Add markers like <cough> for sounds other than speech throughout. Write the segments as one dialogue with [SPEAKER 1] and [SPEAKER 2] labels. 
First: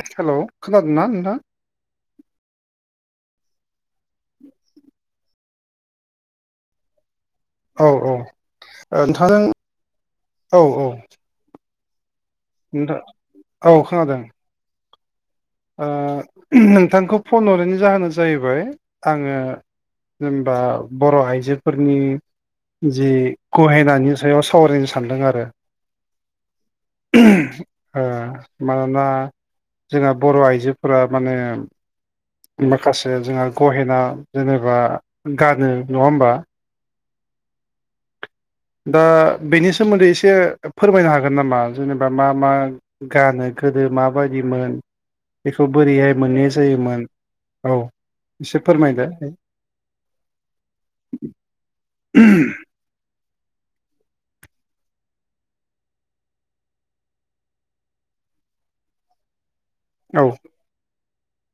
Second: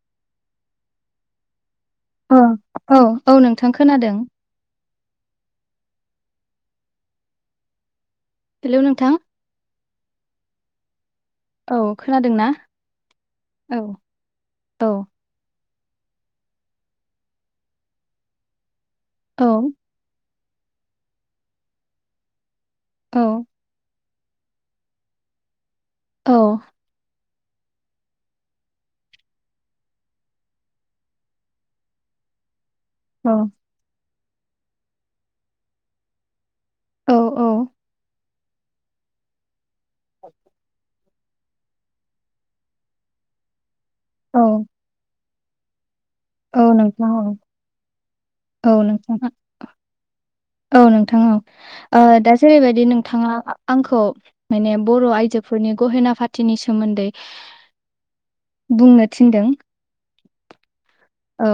[SPEAKER 1] हेल' खोनादोंना नोंथां
[SPEAKER 2] अ औ औ नोंथां खोनादों
[SPEAKER 1] औ औ
[SPEAKER 2] हेलौ नोंथां
[SPEAKER 1] नोंथांजों औ औ
[SPEAKER 2] औ खोनादों ना
[SPEAKER 1] नोंथां औ खोनादों
[SPEAKER 2] औ
[SPEAKER 1] ओ नोंथांखौ फन हरनायनि जाहोना जाहैबाय आङो
[SPEAKER 2] औ
[SPEAKER 1] जेनबा बर' आइजोफोरनि जि
[SPEAKER 2] औ
[SPEAKER 1] गहेनानि सायाव सावरायनो सानदों आरो
[SPEAKER 2] औ
[SPEAKER 1] मानोना जोंहा बर' आइजोफोरा माने माखासे जोंहा
[SPEAKER 2] औ
[SPEAKER 1] गहेना जेनेबा गानो नङा होमबा
[SPEAKER 2] औ औ
[SPEAKER 1] दा बेनि सोमोन्दै एसे फोरमायनो हागोन हागोन नामा जेनेबा मा मा गानो गोदो
[SPEAKER 2] औ
[SPEAKER 1] माबायदि मोन बेखौ बोरैहाय मोनै
[SPEAKER 2] औ
[SPEAKER 1] जायोमोन
[SPEAKER 2] नोंथां औ
[SPEAKER 1] औ एसे
[SPEAKER 2] औ
[SPEAKER 1] फोरमायदो
[SPEAKER 2] नोंथां औ नोंथां औ दा जेरैबायदि नोंथाङा आंखौ माने बर' आयजोफोरनि गहेना फाथिनि सोमोन्दै बुंनो थिनदों
[SPEAKER 1] औ
[SPEAKER 2] औ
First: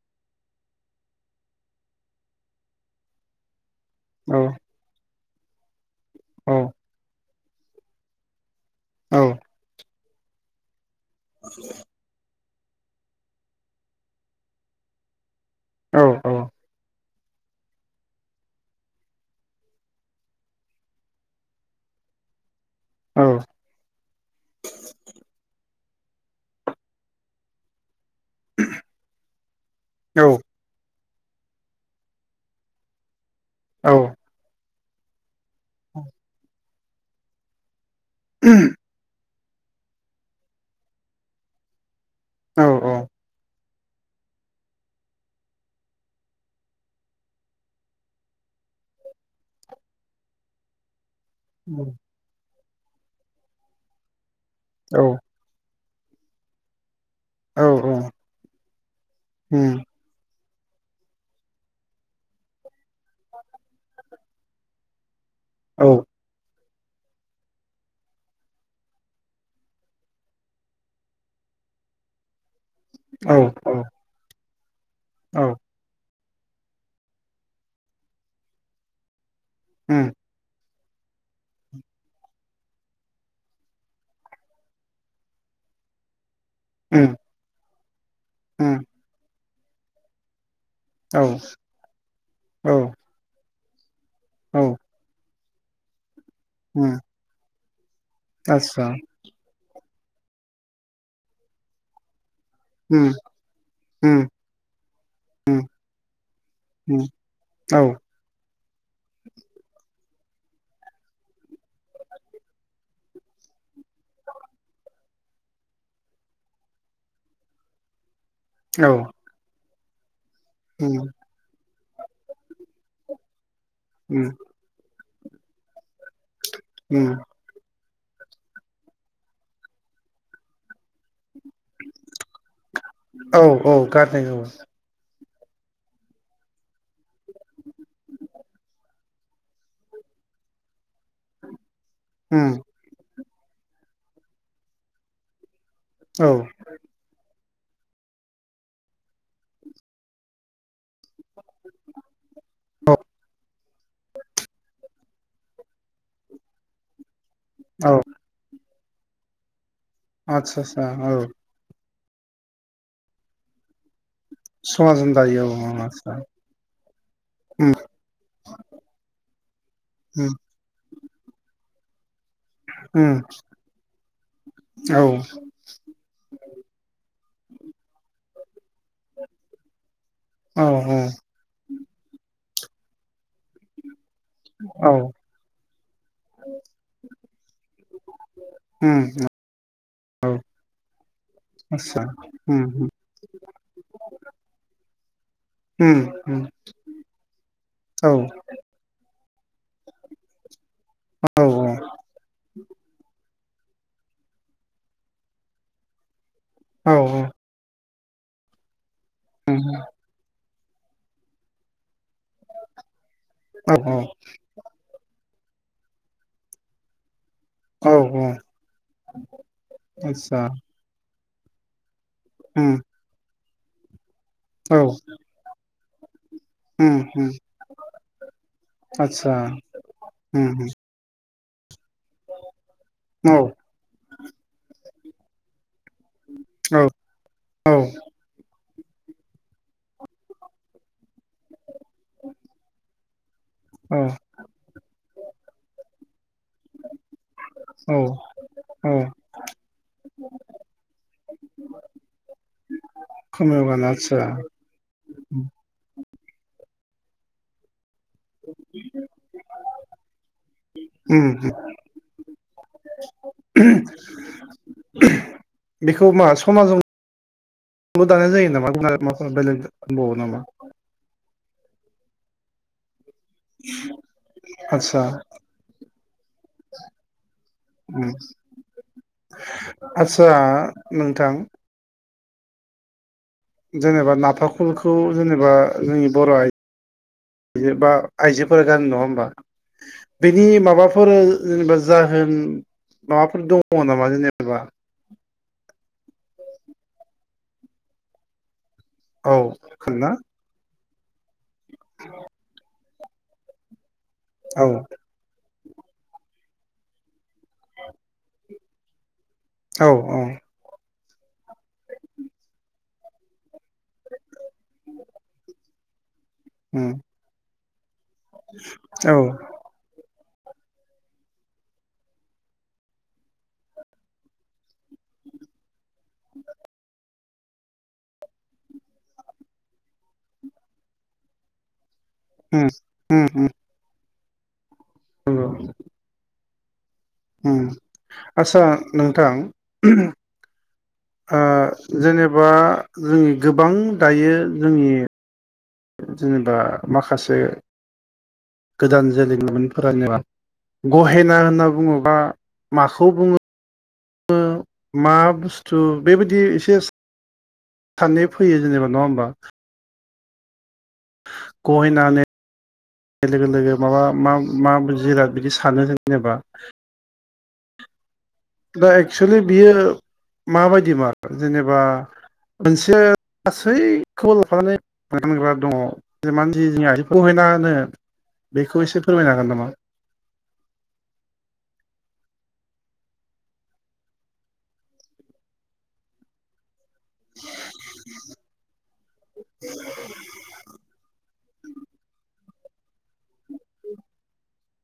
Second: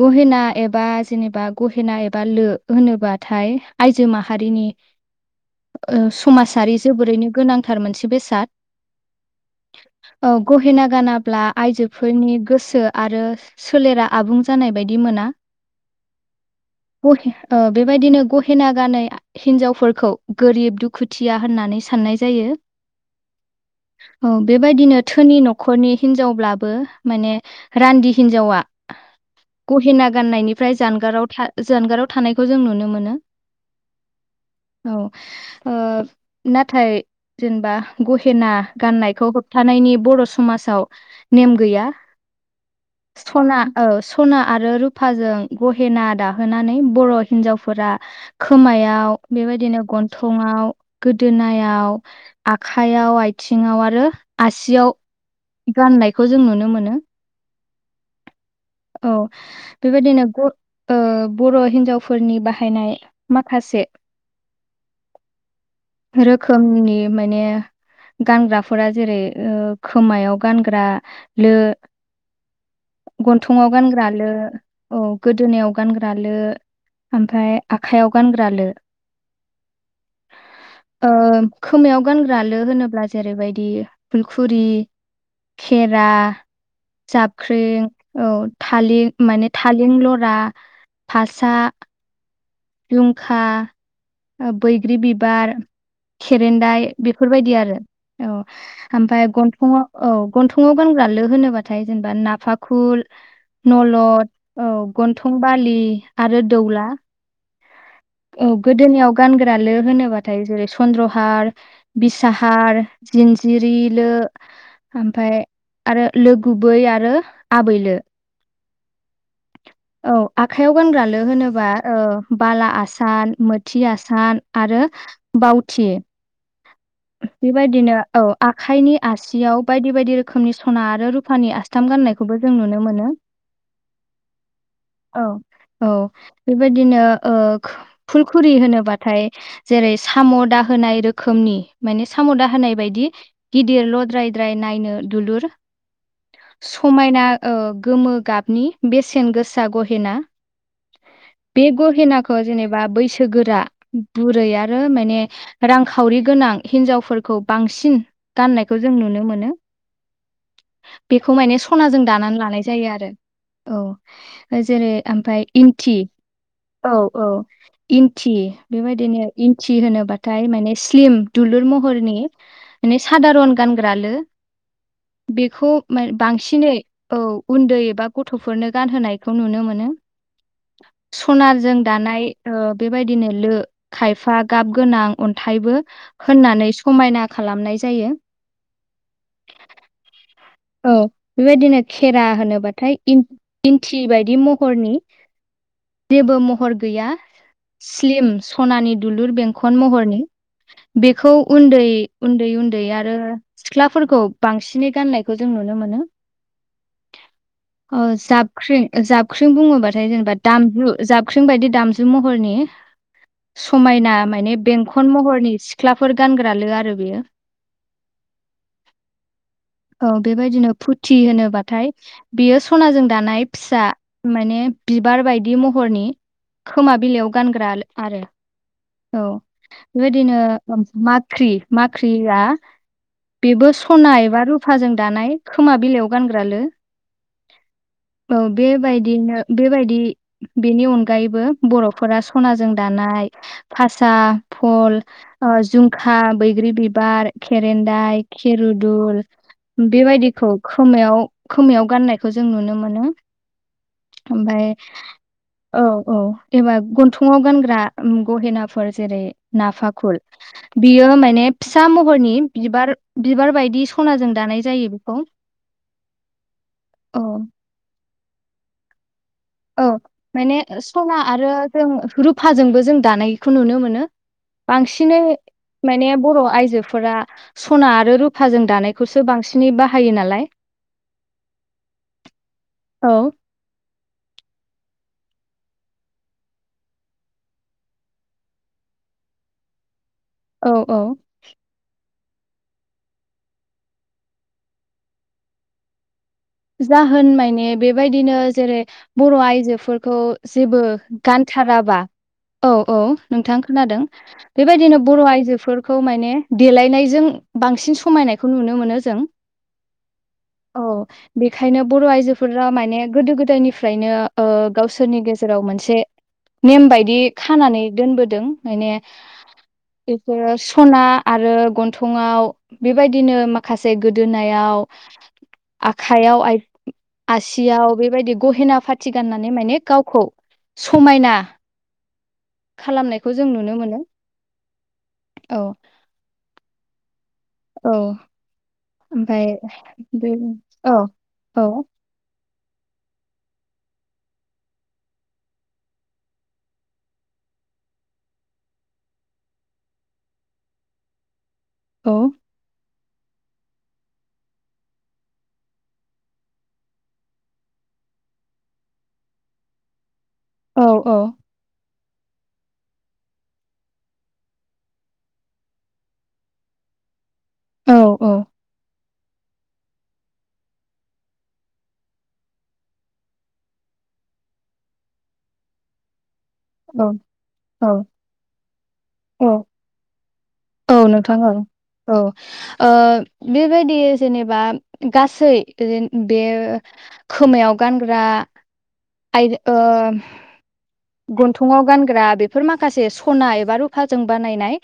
[SPEAKER 2] गहेना एबा जेनेबा गहेना एबा लो होनोबाथाय आइजो
[SPEAKER 1] औ
[SPEAKER 2] माहारिनि ओ
[SPEAKER 1] औ
[SPEAKER 2] समाजारि जोबोरैनो गोनांथार मोनसे बेसाद
[SPEAKER 1] औ
[SPEAKER 2] औ गहेना गानाब्ला आइजोफोरनि गोसो आरो सोलेरा आबुं जानाय बायदि मोना
[SPEAKER 1] औ औ
[SPEAKER 2] गहे बेबायदिनो गहेना गानै हिनजावफोरखौ गोरिब दुखुथिया होननानै सानो साननाय जायो
[SPEAKER 1] औ
[SPEAKER 2] औ बेबायदिनो धोनि न'खरनि हिनजावब्लाबो माने रान्दि हिनजावा गहेना
[SPEAKER 1] औ
[SPEAKER 2] गाननायनि फ्राय जानगाराव जानगाराव थानायखौ जों नुनो मोनो।
[SPEAKER 1] औ
[SPEAKER 2] औ नाथाय जेनेबा गहेना गाननायखौ होब थानायनि बर' समाजाव नेम गैया
[SPEAKER 1] औ औ
[SPEAKER 2] स्टना औ सना आरो रुफाजों गहेना दाहोनानै बर' हिन्जावफोरा खोमायाव बेबायदिनो गन्थंआव
[SPEAKER 1] उम
[SPEAKER 2] गोदोनायाव आखाइयाव आथिङाव आरो आसियाव गाननायखौ जों नुनो मोनो औ बेबायदिनो बर' हिन्जावफोरनि बाहायनाय माखासे
[SPEAKER 1] <unintelligible> औ
[SPEAKER 2] रोखोमनि माने गानग्राफोरा जेरै खोमायाव गानग्रा लो
[SPEAKER 1] औ
[SPEAKER 2] गन्थंआव गानग्रा लो औ गोदोनायाव गानग्रा- लो ओमफ्राय आखाइयाव गानग्राल
[SPEAKER 1] ह
[SPEAKER 2] खोमायाव गानग्रालो होनोब्ला जेरैबायदि फुलखुरि सेरा
[SPEAKER 1] उम
[SPEAKER 2] जाबख्रिं औ
[SPEAKER 1] उम
[SPEAKER 2] थालें माने थालें लरा
[SPEAKER 1] औ
[SPEAKER 2] फासा
[SPEAKER 1] औ
[SPEAKER 2] जुंखा
[SPEAKER 1] औ
[SPEAKER 2] बैग्रि बिबार खेरेन्दाय
[SPEAKER 1] उम
[SPEAKER 2] बेफोरबायदि आरो औ
[SPEAKER 1] आस्सा
[SPEAKER 2] ओमफ्राय गन्थंआव औ गन्थंआव गानग्रालो होनोबाथाय जेनेबा नाफा खुल
[SPEAKER 1] उम उम
[SPEAKER 2] नलद औ गन्थं बालि आरो दौला
[SPEAKER 1] उम औ
[SPEAKER 2] गोदोनियाव गानग्रा लो होनोबाथाय जेरै चन्द्रहार बिसाहार जिनजिरि बिलो ओमफ्राय आरोै आरो आबैल
[SPEAKER 1] औ।
[SPEAKER 2] औ आखयाव गानग्रा लो होनोबा बाला आसान
[SPEAKER 1] उम
[SPEAKER 2] थयाान आरो बावथि
[SPEAKER 1] उम
[SPEAKER 2] बेबायदिनो औ आखायनि आसियाव बायदि बायदि रोखोमनि सना आरो सुफानि आसथाम गान्नायखौबो जों नुनो मोनो
[SPEAKER 1] औ औ गारनाय औ
[SPEAKER 2] औ औ बेबायदिनो नाथाय जेरै साम' दा होनाय रोखोमनि माने साम' दा
[SPEAKER 1] उम
[SPEAKER 2] होनाय बायदि गिदिरल'द्रायद्राय नायनो दुलुर
[SPEAKER 1] औ
[SPEAKER 2] समायना गोमो गाबनि बेसेन गोसा गहेना बे गहेनाखौ जेनेबा
[SPEAKER 1] औ
[SPEAKER 2] बैस गोरा बुरै आरो माने रांखावरि गोनां हिनजावफोरखौ बांसिन
[SPEAKER 1] औ
[SPEAKER 2] गाननायखौ जों नुनो मोनो।
[SPEAKER 1] आतसा आतसा औ।
[SPEAKER 2] बेखौ माने सनाजों दानानै लानाय जायो आरो औ जेरै
[SPEAKER 1] समाजों दायो
[SPEAKER 2] ओमफाय
[SPEAKER 1] औ
[SPEAKER 2] इन्थि
[SPEAKER 1] आदसा
[SPEAKER 2] औ औ
[SPEAKER 1] उम
[SPEAKER 2] इन्थि बेबायदिनो इन्थि
[SPEAKER 1] उम
[SPEAKER 2] होनोबाथाय माने स्लिम दुलुर महरनि बि
[SPEAKER 1] उम
[SPEAKER 2] सादारन गानग्रा लो
[SPEAKER 1] औ
[SPEAKER 2] बेखौ बांसिनै औ उन्दै एबा गथ गथ'फोरनो गानहोनायखौ नुनो मोनो
[SPEAKER 1] औ औ
[SPEAKER 2] सनाजों दानाय बेबायदिनो लो खायफा गाब
[SPEAKER 1] औ
[SPEAKER 2] गोनां अन्थाइबो होननानै समायना खालामनाय जायो।
[SPEAKER 1] ह
[SPEAKER 2] औ बेबायदिनो खेरा
[SPEAKER 1] उम
[SPEAKER 2] होनोबाथाय इन्थि बायदि महरनि
[SPEAKER 1] उम
[SPEAKER 2] जेबो
[SPEAKER 1] उम
[SPEAKER 2] महर गैया
[SPEAKER 1] औ
[SPEAKER 2] स्लिम सनानि द दुलुर बेंखन महरनि बेखौ
[SPEAKER 1] औ
[SPEAKER 2] उन्दै उन्दै उन्दै आरो सिख्लाफोरखौ बांसिनै गाननायखौ जों नुनो मोनो।
[SPEAKER 1] औ औ।
[SPEAKER 2] अ जाबख्रिं जाबख्रिं बुङोबाथाय जेनेबा दामजु जाबख्रिं बायदि दाम महरनि
[SPEAKER 1] औ
[SPEAKER 2] समायना
[SPEAKER 1] औ
[SPEAKER 2] माने बेंखन महर सिख्लाफोर गानग्रा लो आरो बेयो
[SPEAKER 1] औ औ।
[SPEAKER 2] औ
[SPEAKER 1] आस्सा
[SPEAKER 2] बेबायदिनो फुथि होनोबाथाय बेयो
[SPEAKER 1] उम
[SPEAKER 2] सनाजों दानाय फिसा माने
[SPEAKER 1] औ
[SPEAKER 2] बिबार बायदि महरनि खोमा
[SPEAKER 1] उम
[SPEAKER 2] बिलाइयाव
[SPEAKER 1] उम
[SPEAKER 2] गानग्रा आरो औ
[SPEAKER 1] आस्सा उम उम
[SPEAKER 2] बेबायदिनो मा? ख्रि माख्रिया
[SPEAKER 1] औ
[SPEAKER 2] बेबो सना एबा रुफाजों दानाय खोमा बिलाइयाव गानग्रालो औ बेबायदिनो बेबायदि बेनि अनगायैबो बर'फोरा सनाजों दानाय।
[SPEAKER 1] औ
[SPEAKER 2] फासा फल ओ जुमखा बैग्रि बिबार खेरेनदाय।
[SPEAKER 1] औ
[SPEAKER 2] खेरुदुल बेबायदिखौ खोमायाव खोमायाव गाननायखौ जों नुनो मोनो
[SPEAKER 1] खोमायाव गानो आदसा
[SPEAKER 2] ओमफाय
[SPEAKER 1] उम
[SPEAKER 2] औ औ एबा गन्थंआव गानग्रा गहेनाफोर जेरै नाफाखुल बियो
[SPEAKER 1] उम
[SPEAKER 2] माने फिसा महरनि बिबार बिबार बायदि सनाजों दानाय जायो बेखौ
[SPEAKER 1] बेखौ मा समाजजोंल'
[SPEAKER 2] अ
[SPEAKER 1] दानाय जायो‌ नामा <unintelligible>
[SPEAKER 2] औ
[SPEAKER 1] दंबावो नामा
[SPEAKER 2] माने सना आरो जों रुफाजोंबो जों दानायखौ नुनो मोनो
[SPEAKER 1] आदसा
[SPEAKER 2] बांसिनै माने बर' आइजोफोरा सना
[SPEAKER 1] उम
[SPEAKER 2] आरो रुफाजों दानायखौसो बांसिनै बाहायो
[SPEAKER 1] आदसा
[SPEAKER 2] नालाय
[SPEAKER 1] नोंथां
[SPEAKER 2] औ
[SPEAKER 1] जेनेबा नाफाखलखौ जेनेबा जोंनि बर' आइ बिदिबा आइजोफोरा गानो नङा होमबा? बेनि
[SPEAKER 2] औ औ
[SPEAKER 1] माबाफोर जेनेबा जा होन माबाफोर दङ नामा जेनेबा
[SPEAKER 2] जाहोन माने बेबायदिनो जेरै
[SPEAKER 1] औ
[SPEAKER 2] बर'
[SPEAKER 1] खोनादोंना
[SPEAKER 2] आइजोफोरखौ जेबो गानथाराबा औ औ नोंथां खोनादों
[SPEAKER 1] औ
[SPEAKER 2] बेबायदिनो बर' आइजो फोरखौ माने देलायनायजों बांसिन समायनायखौ नुनो मोनो जों
[SPEAKER 1] औ औ
[SPEAKER 2] औ बेखायनो बर' आइजोफोरा माने गोदो गोदायनिफ्रायनो ओ गावसोरनि गेजेराव मोनसे नेम
[SPEAKER 1] उम
[SPEAKER 2] बायदि खानानै दोनबोदों माने
[SPEAKER 1] औ
[SPEAKER 2] बिसोरो सना आरो गन्थंआव बेबायदिनो माखासे गोदोनायाव
[SPEAKER 1] <inaudible>
[SPEAKER 2] हायाव आइ आसियाव बेबायदि गहेना फाथि गाननानै माने गावखौ समायना
[SPEAKER 1] उम
[SPEAKER 2] खालामनायखौ जों नुनो मोनो
[SPEAKER 1] औ ओम
[SPEAKER 2] औ
[SPEAKER 1] आस्सा नोंथां
[SPEAKER 2] ओमफ्राय बे औ
[SPEAKER 1] ओ
[SPEAKER 2] औ
[SPEAKER 1] जेनेबा जों गोबां दायो जोंनि जेनेबा माखासे गोदान <unintelligible> जोलैमोनफोरानो गहेना होनना
[SPEAKER 2] औ
[SPEAKER 1] बुङोबा माखौ खौ बुङो मा बुस्थु बेबायदि एसे साननाय फैयो जेनेबा नङा होमबा?
[SPEAKER 2] औ औ
[SPEAKER 1] <unintelligible> लोगो लोगो माबा मा मा जिराद बिदि सानो जेनेबा
[SPEAKER 2] औ औ
[SPEAKER 1] दा एक्सुलि बियो माबायदिमार जेनेबा मोनसे गासैखौबो लाफानानै <unintelligible> दङ <unintelligible>
[SPEAKER 2] औ
[SPEAKER 1] गहेना होनो‌ बेखौ‌ एसे फोरमायनो
[SPEAKER 2] औ
[SPEAKER 1] हागोन नामा?
[SPEAKER 2] औ नोंथां ओं औ ओ बेबायदि जेनेबा गासै जेन बे खोमायाव गानग्रा आइ ओ गन्थङाव गानग्रा बेफोर माखासे सना एबा रुफाजों बानायनाय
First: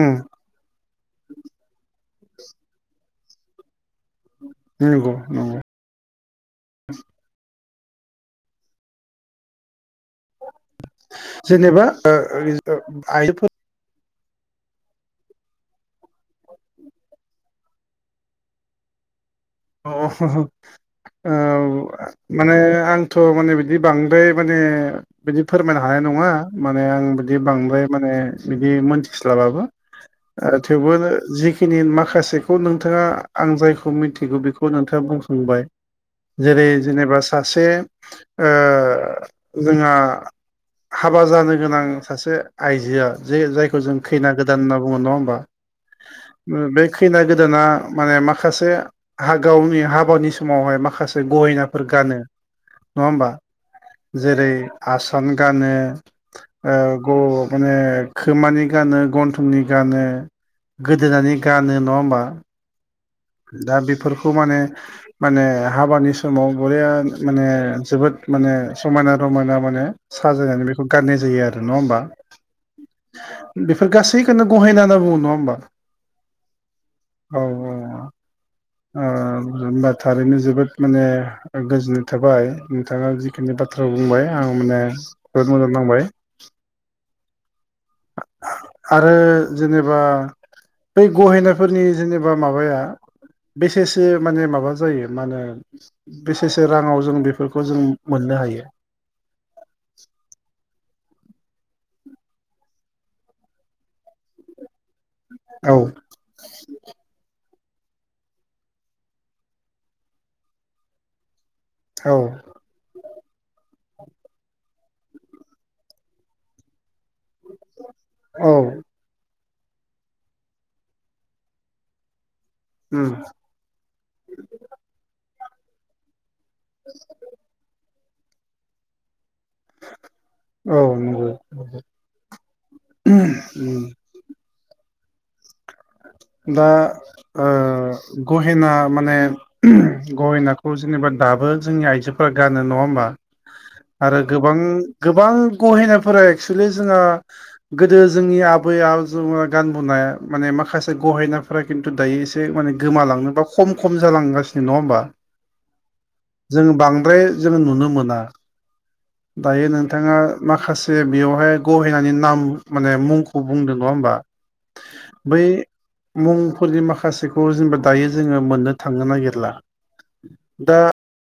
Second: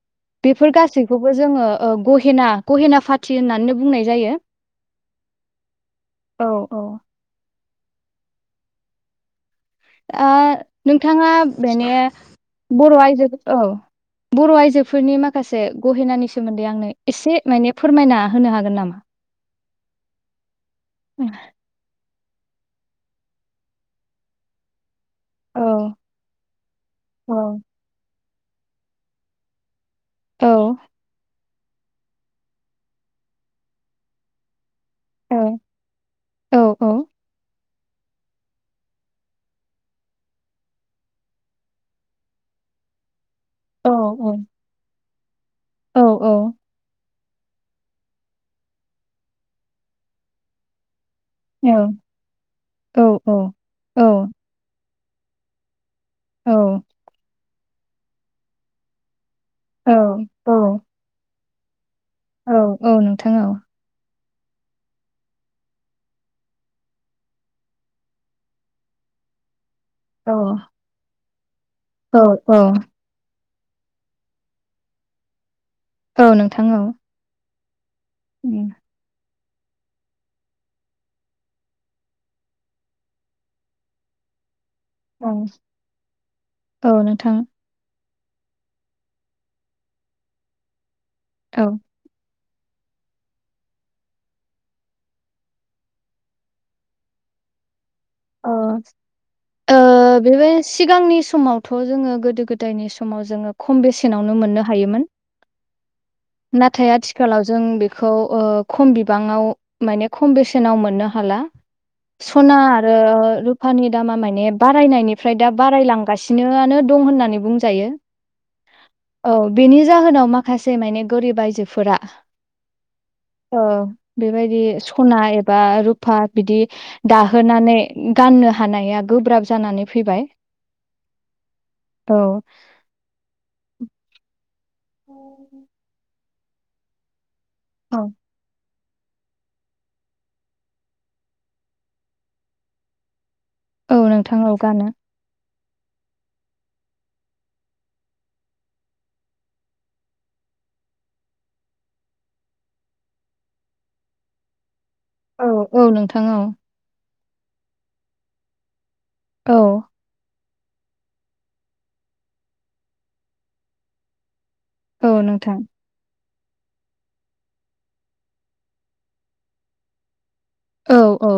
[SPEAKER 1] उम
[SPEAKER 2] बेफोर गासै बेखौबो जोङो ओ- गहेना गहेना फाथि होननानै बुंनाय जायो।
[SPEAKER 1] नोंगौ नंगौ
[SPEAKER 2] औ औ आ- नोंथाङा
[SPEAKER 1] जेनेबा
[SPEAKER 2] बेनि
[SPEAKER 1] ओ
[SPEAKER 2] बर' आयजो
[SPEAKER 1] आइजोफोर
[SPEAKER 2] औ बर' आइजोफोरनि माखासे गहेनानि सोमोन्दै आंनो एसे माने फोरमायना होनो हागोन नामा?
[SPEAKER 1] अ आ माने आंथ' माने बिदि बांद्राय माने बिदि
[SPEAKER 2] औ
[SPEAKER 1] फोरमायनो हानाय नङा माने आं
[SPEAKER 2] औ।
[SPEAKER 1] बिदि बांद्राय माने बिदि मोनथिस्लाबाबो
[SPEAKER 2] औ
[SPEAKER 1] थेवबो जिखिनि माखासेखौ नोंथाङा आं जायखौ मिथिगौ बे नोंथाङा
[SPEAKER 2] औ औ।
[SPEAKER 1] बुंखांबाय
[SPEAKER 2] औ
[SPEAKER 1] जेरै जेनेबा सासे ओ जोंहा हाबा जानो गोनां सासे आइजोआ जे जायखौ
[SPEAKER 2] औ
[SPEAKER 1] जों
[SPEAKER 2] औ।
[SPEAKER 1] खैना गोदान होनना बुङो नङा होमबा
[SPEAKER 2] औ औ।
[SPEAKER 1] बे खैना गोदाना माने माखासे गावनि हाबानि समावहाय माखासे ग गहिनाफोर गानो नङा होमबा जेरै आसान गानो ओ- ग माने खोमानि गानो गथं फुंनि
[SPEAKER 2] औ
[SPEAKER 1] गानो
[SPEAKER 2] औ।
[SPEAKER 1] गोदोनानै गानो। नङा होमबा
[SPEAKER 2] औ औ औ।
[SPEAKER 1] दा बेफोरखौ माने माने हाबानि समाव बरया माने जोबोद माने समायना माने माने
[SPEAKER 2] औ।
[SPEAKER 1] साजायनानै बेखौ गाननाय जायो आरो नङा होमबा
[SPEAKER 2] औ औ
[SPEAKER 1] बेफोर गासैखौननो गहायना होनना बुङो नङा होमबा?
[SPEAKER 2] औ नोंथां औ
[SPEAKER 1] औ औ आ होनबा थारैनो जोबोद माने गोजोननाय थाबाय नोंथाङा जिखिनि बाथ्रा बुंबाय आं माने
[SPEAKER 2] औ।
[SPEAKER 1] जबोद मोजां नांबाय
[SPEAKER 2] औ नोंथां
[SPEAKER 1] आरो जेनेबा बै
[SPEAKER 2] औ।
[SPEAKER 1] गहेनाफोरनि जेनेबा माबाया बेसेसो माने माबा जायो मा होनो बेसेसो राङाव जों बेफोरखौ जों मोननो
[SPEAKER 2] अ
[SPEAKER 1] हायो
[SPEAKER 2] आ बेबाय सिगांनि समावथ' जोङो गोदो गोदायनि समाव जोङो खम बेसेनावनो मोननो हायो हायोमोन
[SPEAKER 1] औ
[SPEAKER 2] नाथाय आथिखालाव जों बेखौ ओ- खम बिबाङाव माने खम बेसेनाव मोननो हाला
[SPEAKER 1] औ
[SPEAKER 2] सनार रुफानि दामा माने बारायनायनिफ्राय दा बारायलांगासिनोनो दं होननानै बुंजायो
[SPEAKER 1] औ
[SPEAKER 2] औ बेनि जाहोनाव माखासे माने गोरिब आयजोफोरा
[SPEAKER 1] उम
[SPEAKER 2] औ बेबायदि सना एबा रुफा बिदि दाहोनानै गाननो हानाया गोब्राब जानानै फैबाय
[SPEAKER 1] औ नंगौ
[SPEAKER 2] औ
[SPEAKER 1] उम
[SPEAKER 2] <inaudible>
[SPEAKER 1] दा
[SPEAKER 2] औ
[SPEAKER 1] ओ गहेना माने गहेनाखौ जेनेबा दाबो जोंनि आइजोफोरा गानो नङा होमबा
[SPEAKER 2] औ
[SPEAKER 1] आरो
[SPEAKER 2] नोंथां औ
[SPEAKER 1] गोबां
[SPEAKER 2] गानो
[SPEAKER 1] गोबां गहिनायफोरा एक्सुेलि जोंङो गोदो जोंनि आबै आब ज गानबनाय माने माखासे माखासे गहेनाफोरा खिन्थु दायो एसे माने गोमालांनो बा खम खम जालांगासिनो नङा होमबा
[SPEAKER 2] औ औ नोंथां औ
[SPEAKER 1] जों नुनो मोना
[SPEAKER 2] औ
[SPEAKER 1] दायो नोंथाङा माखासे बेयावहाय गहेनि नाम माने मुंखौ बुंदों नङा होमबा
[SPEAKER 2] औ
[SPEAKER 1] बै
[SPEAKER 2] नोंथां
[SPEAKER 1] मुंफोरनि माखासेखौ जेनेबा दायो जोङो मोननो थांनो नागिरला दा
[SPEAKER 2] औ औ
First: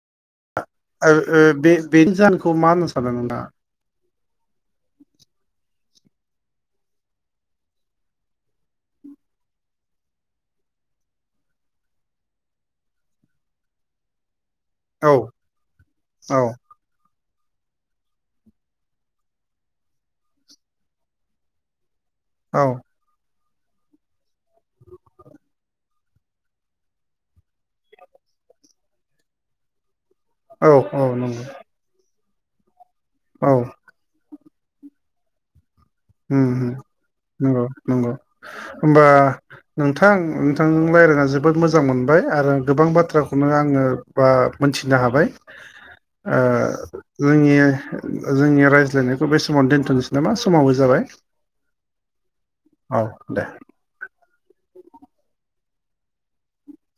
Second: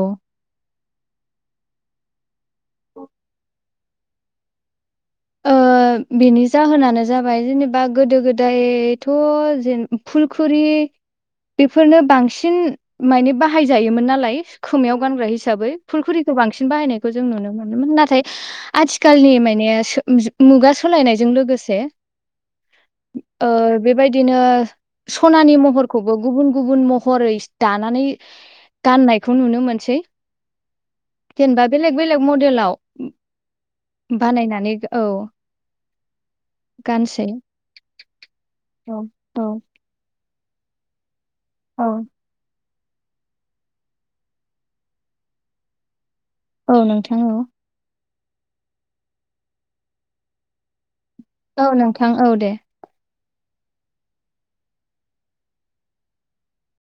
[SPEAKER 1] ओ ओ बे बेनि जाहोनखौ मा होनना सानदों नोंथाङा <unintelligible>
[SPEAKER 2] ओ बेनि जाहोनानो जाबाय जेनेबा गोदो गोदायथ' जेन फुलखुरि बेफोरनो बांसिन माने बाहायजायोमोन नालाय खोमायाव
[SPEAKER 1] औ
[SPEAKER 2] गानग्रा हिसाबै फुलखुरिखौ
[SPEAKER 1] औ
[SPEAKER 2] बांसिन बायनायखौ जो जों नुनो मोनोमोन नाथाय आथिखालनि माने सो मुजो मुगा सालायनायजों लोगोसे
[SPEAKER 1] औ
[SPEAKER 2] ओ बेबायदिनो सनानि महरखौबो गुबुन गुबुन महरैस दानानै गाननायखौ नुनो मोनसै
[SPEAKER 1] औ औ नंगौ
[SPEAKER 2] लेग मदेलाव
[SPEAKER 1] औ
[SPEAKER 2] बानायनानै औ
[SPEAKER 1] उम उम
[SPEAKER 2] गानसै
[SPEAKER 1] नंगौ नंगौ
[SPEAKER 2] औ
[SPEAKER 1] होमबा
[SPEAKER 2] औ
[SPEAKER 1] नोंथां नोंथांजों रायज्लायना जोबोद मोजां
[SPEAKER 2] औ
[SPEAKER 1] मोनबाय आरो गोबां बाथ्राखौनो आङो बा मोनथिनो हाबाय ओ
[SPEAKER 2] औ नोंथां औ
[SPEAKER 1] जोंनि जोंनि रायज्लायनायखौ बे समाव दोनथ'नोसै नामा समाबो ज
[SPEAKER 2] औ नोंथां औ दे
[SPEAKER 1] औ दे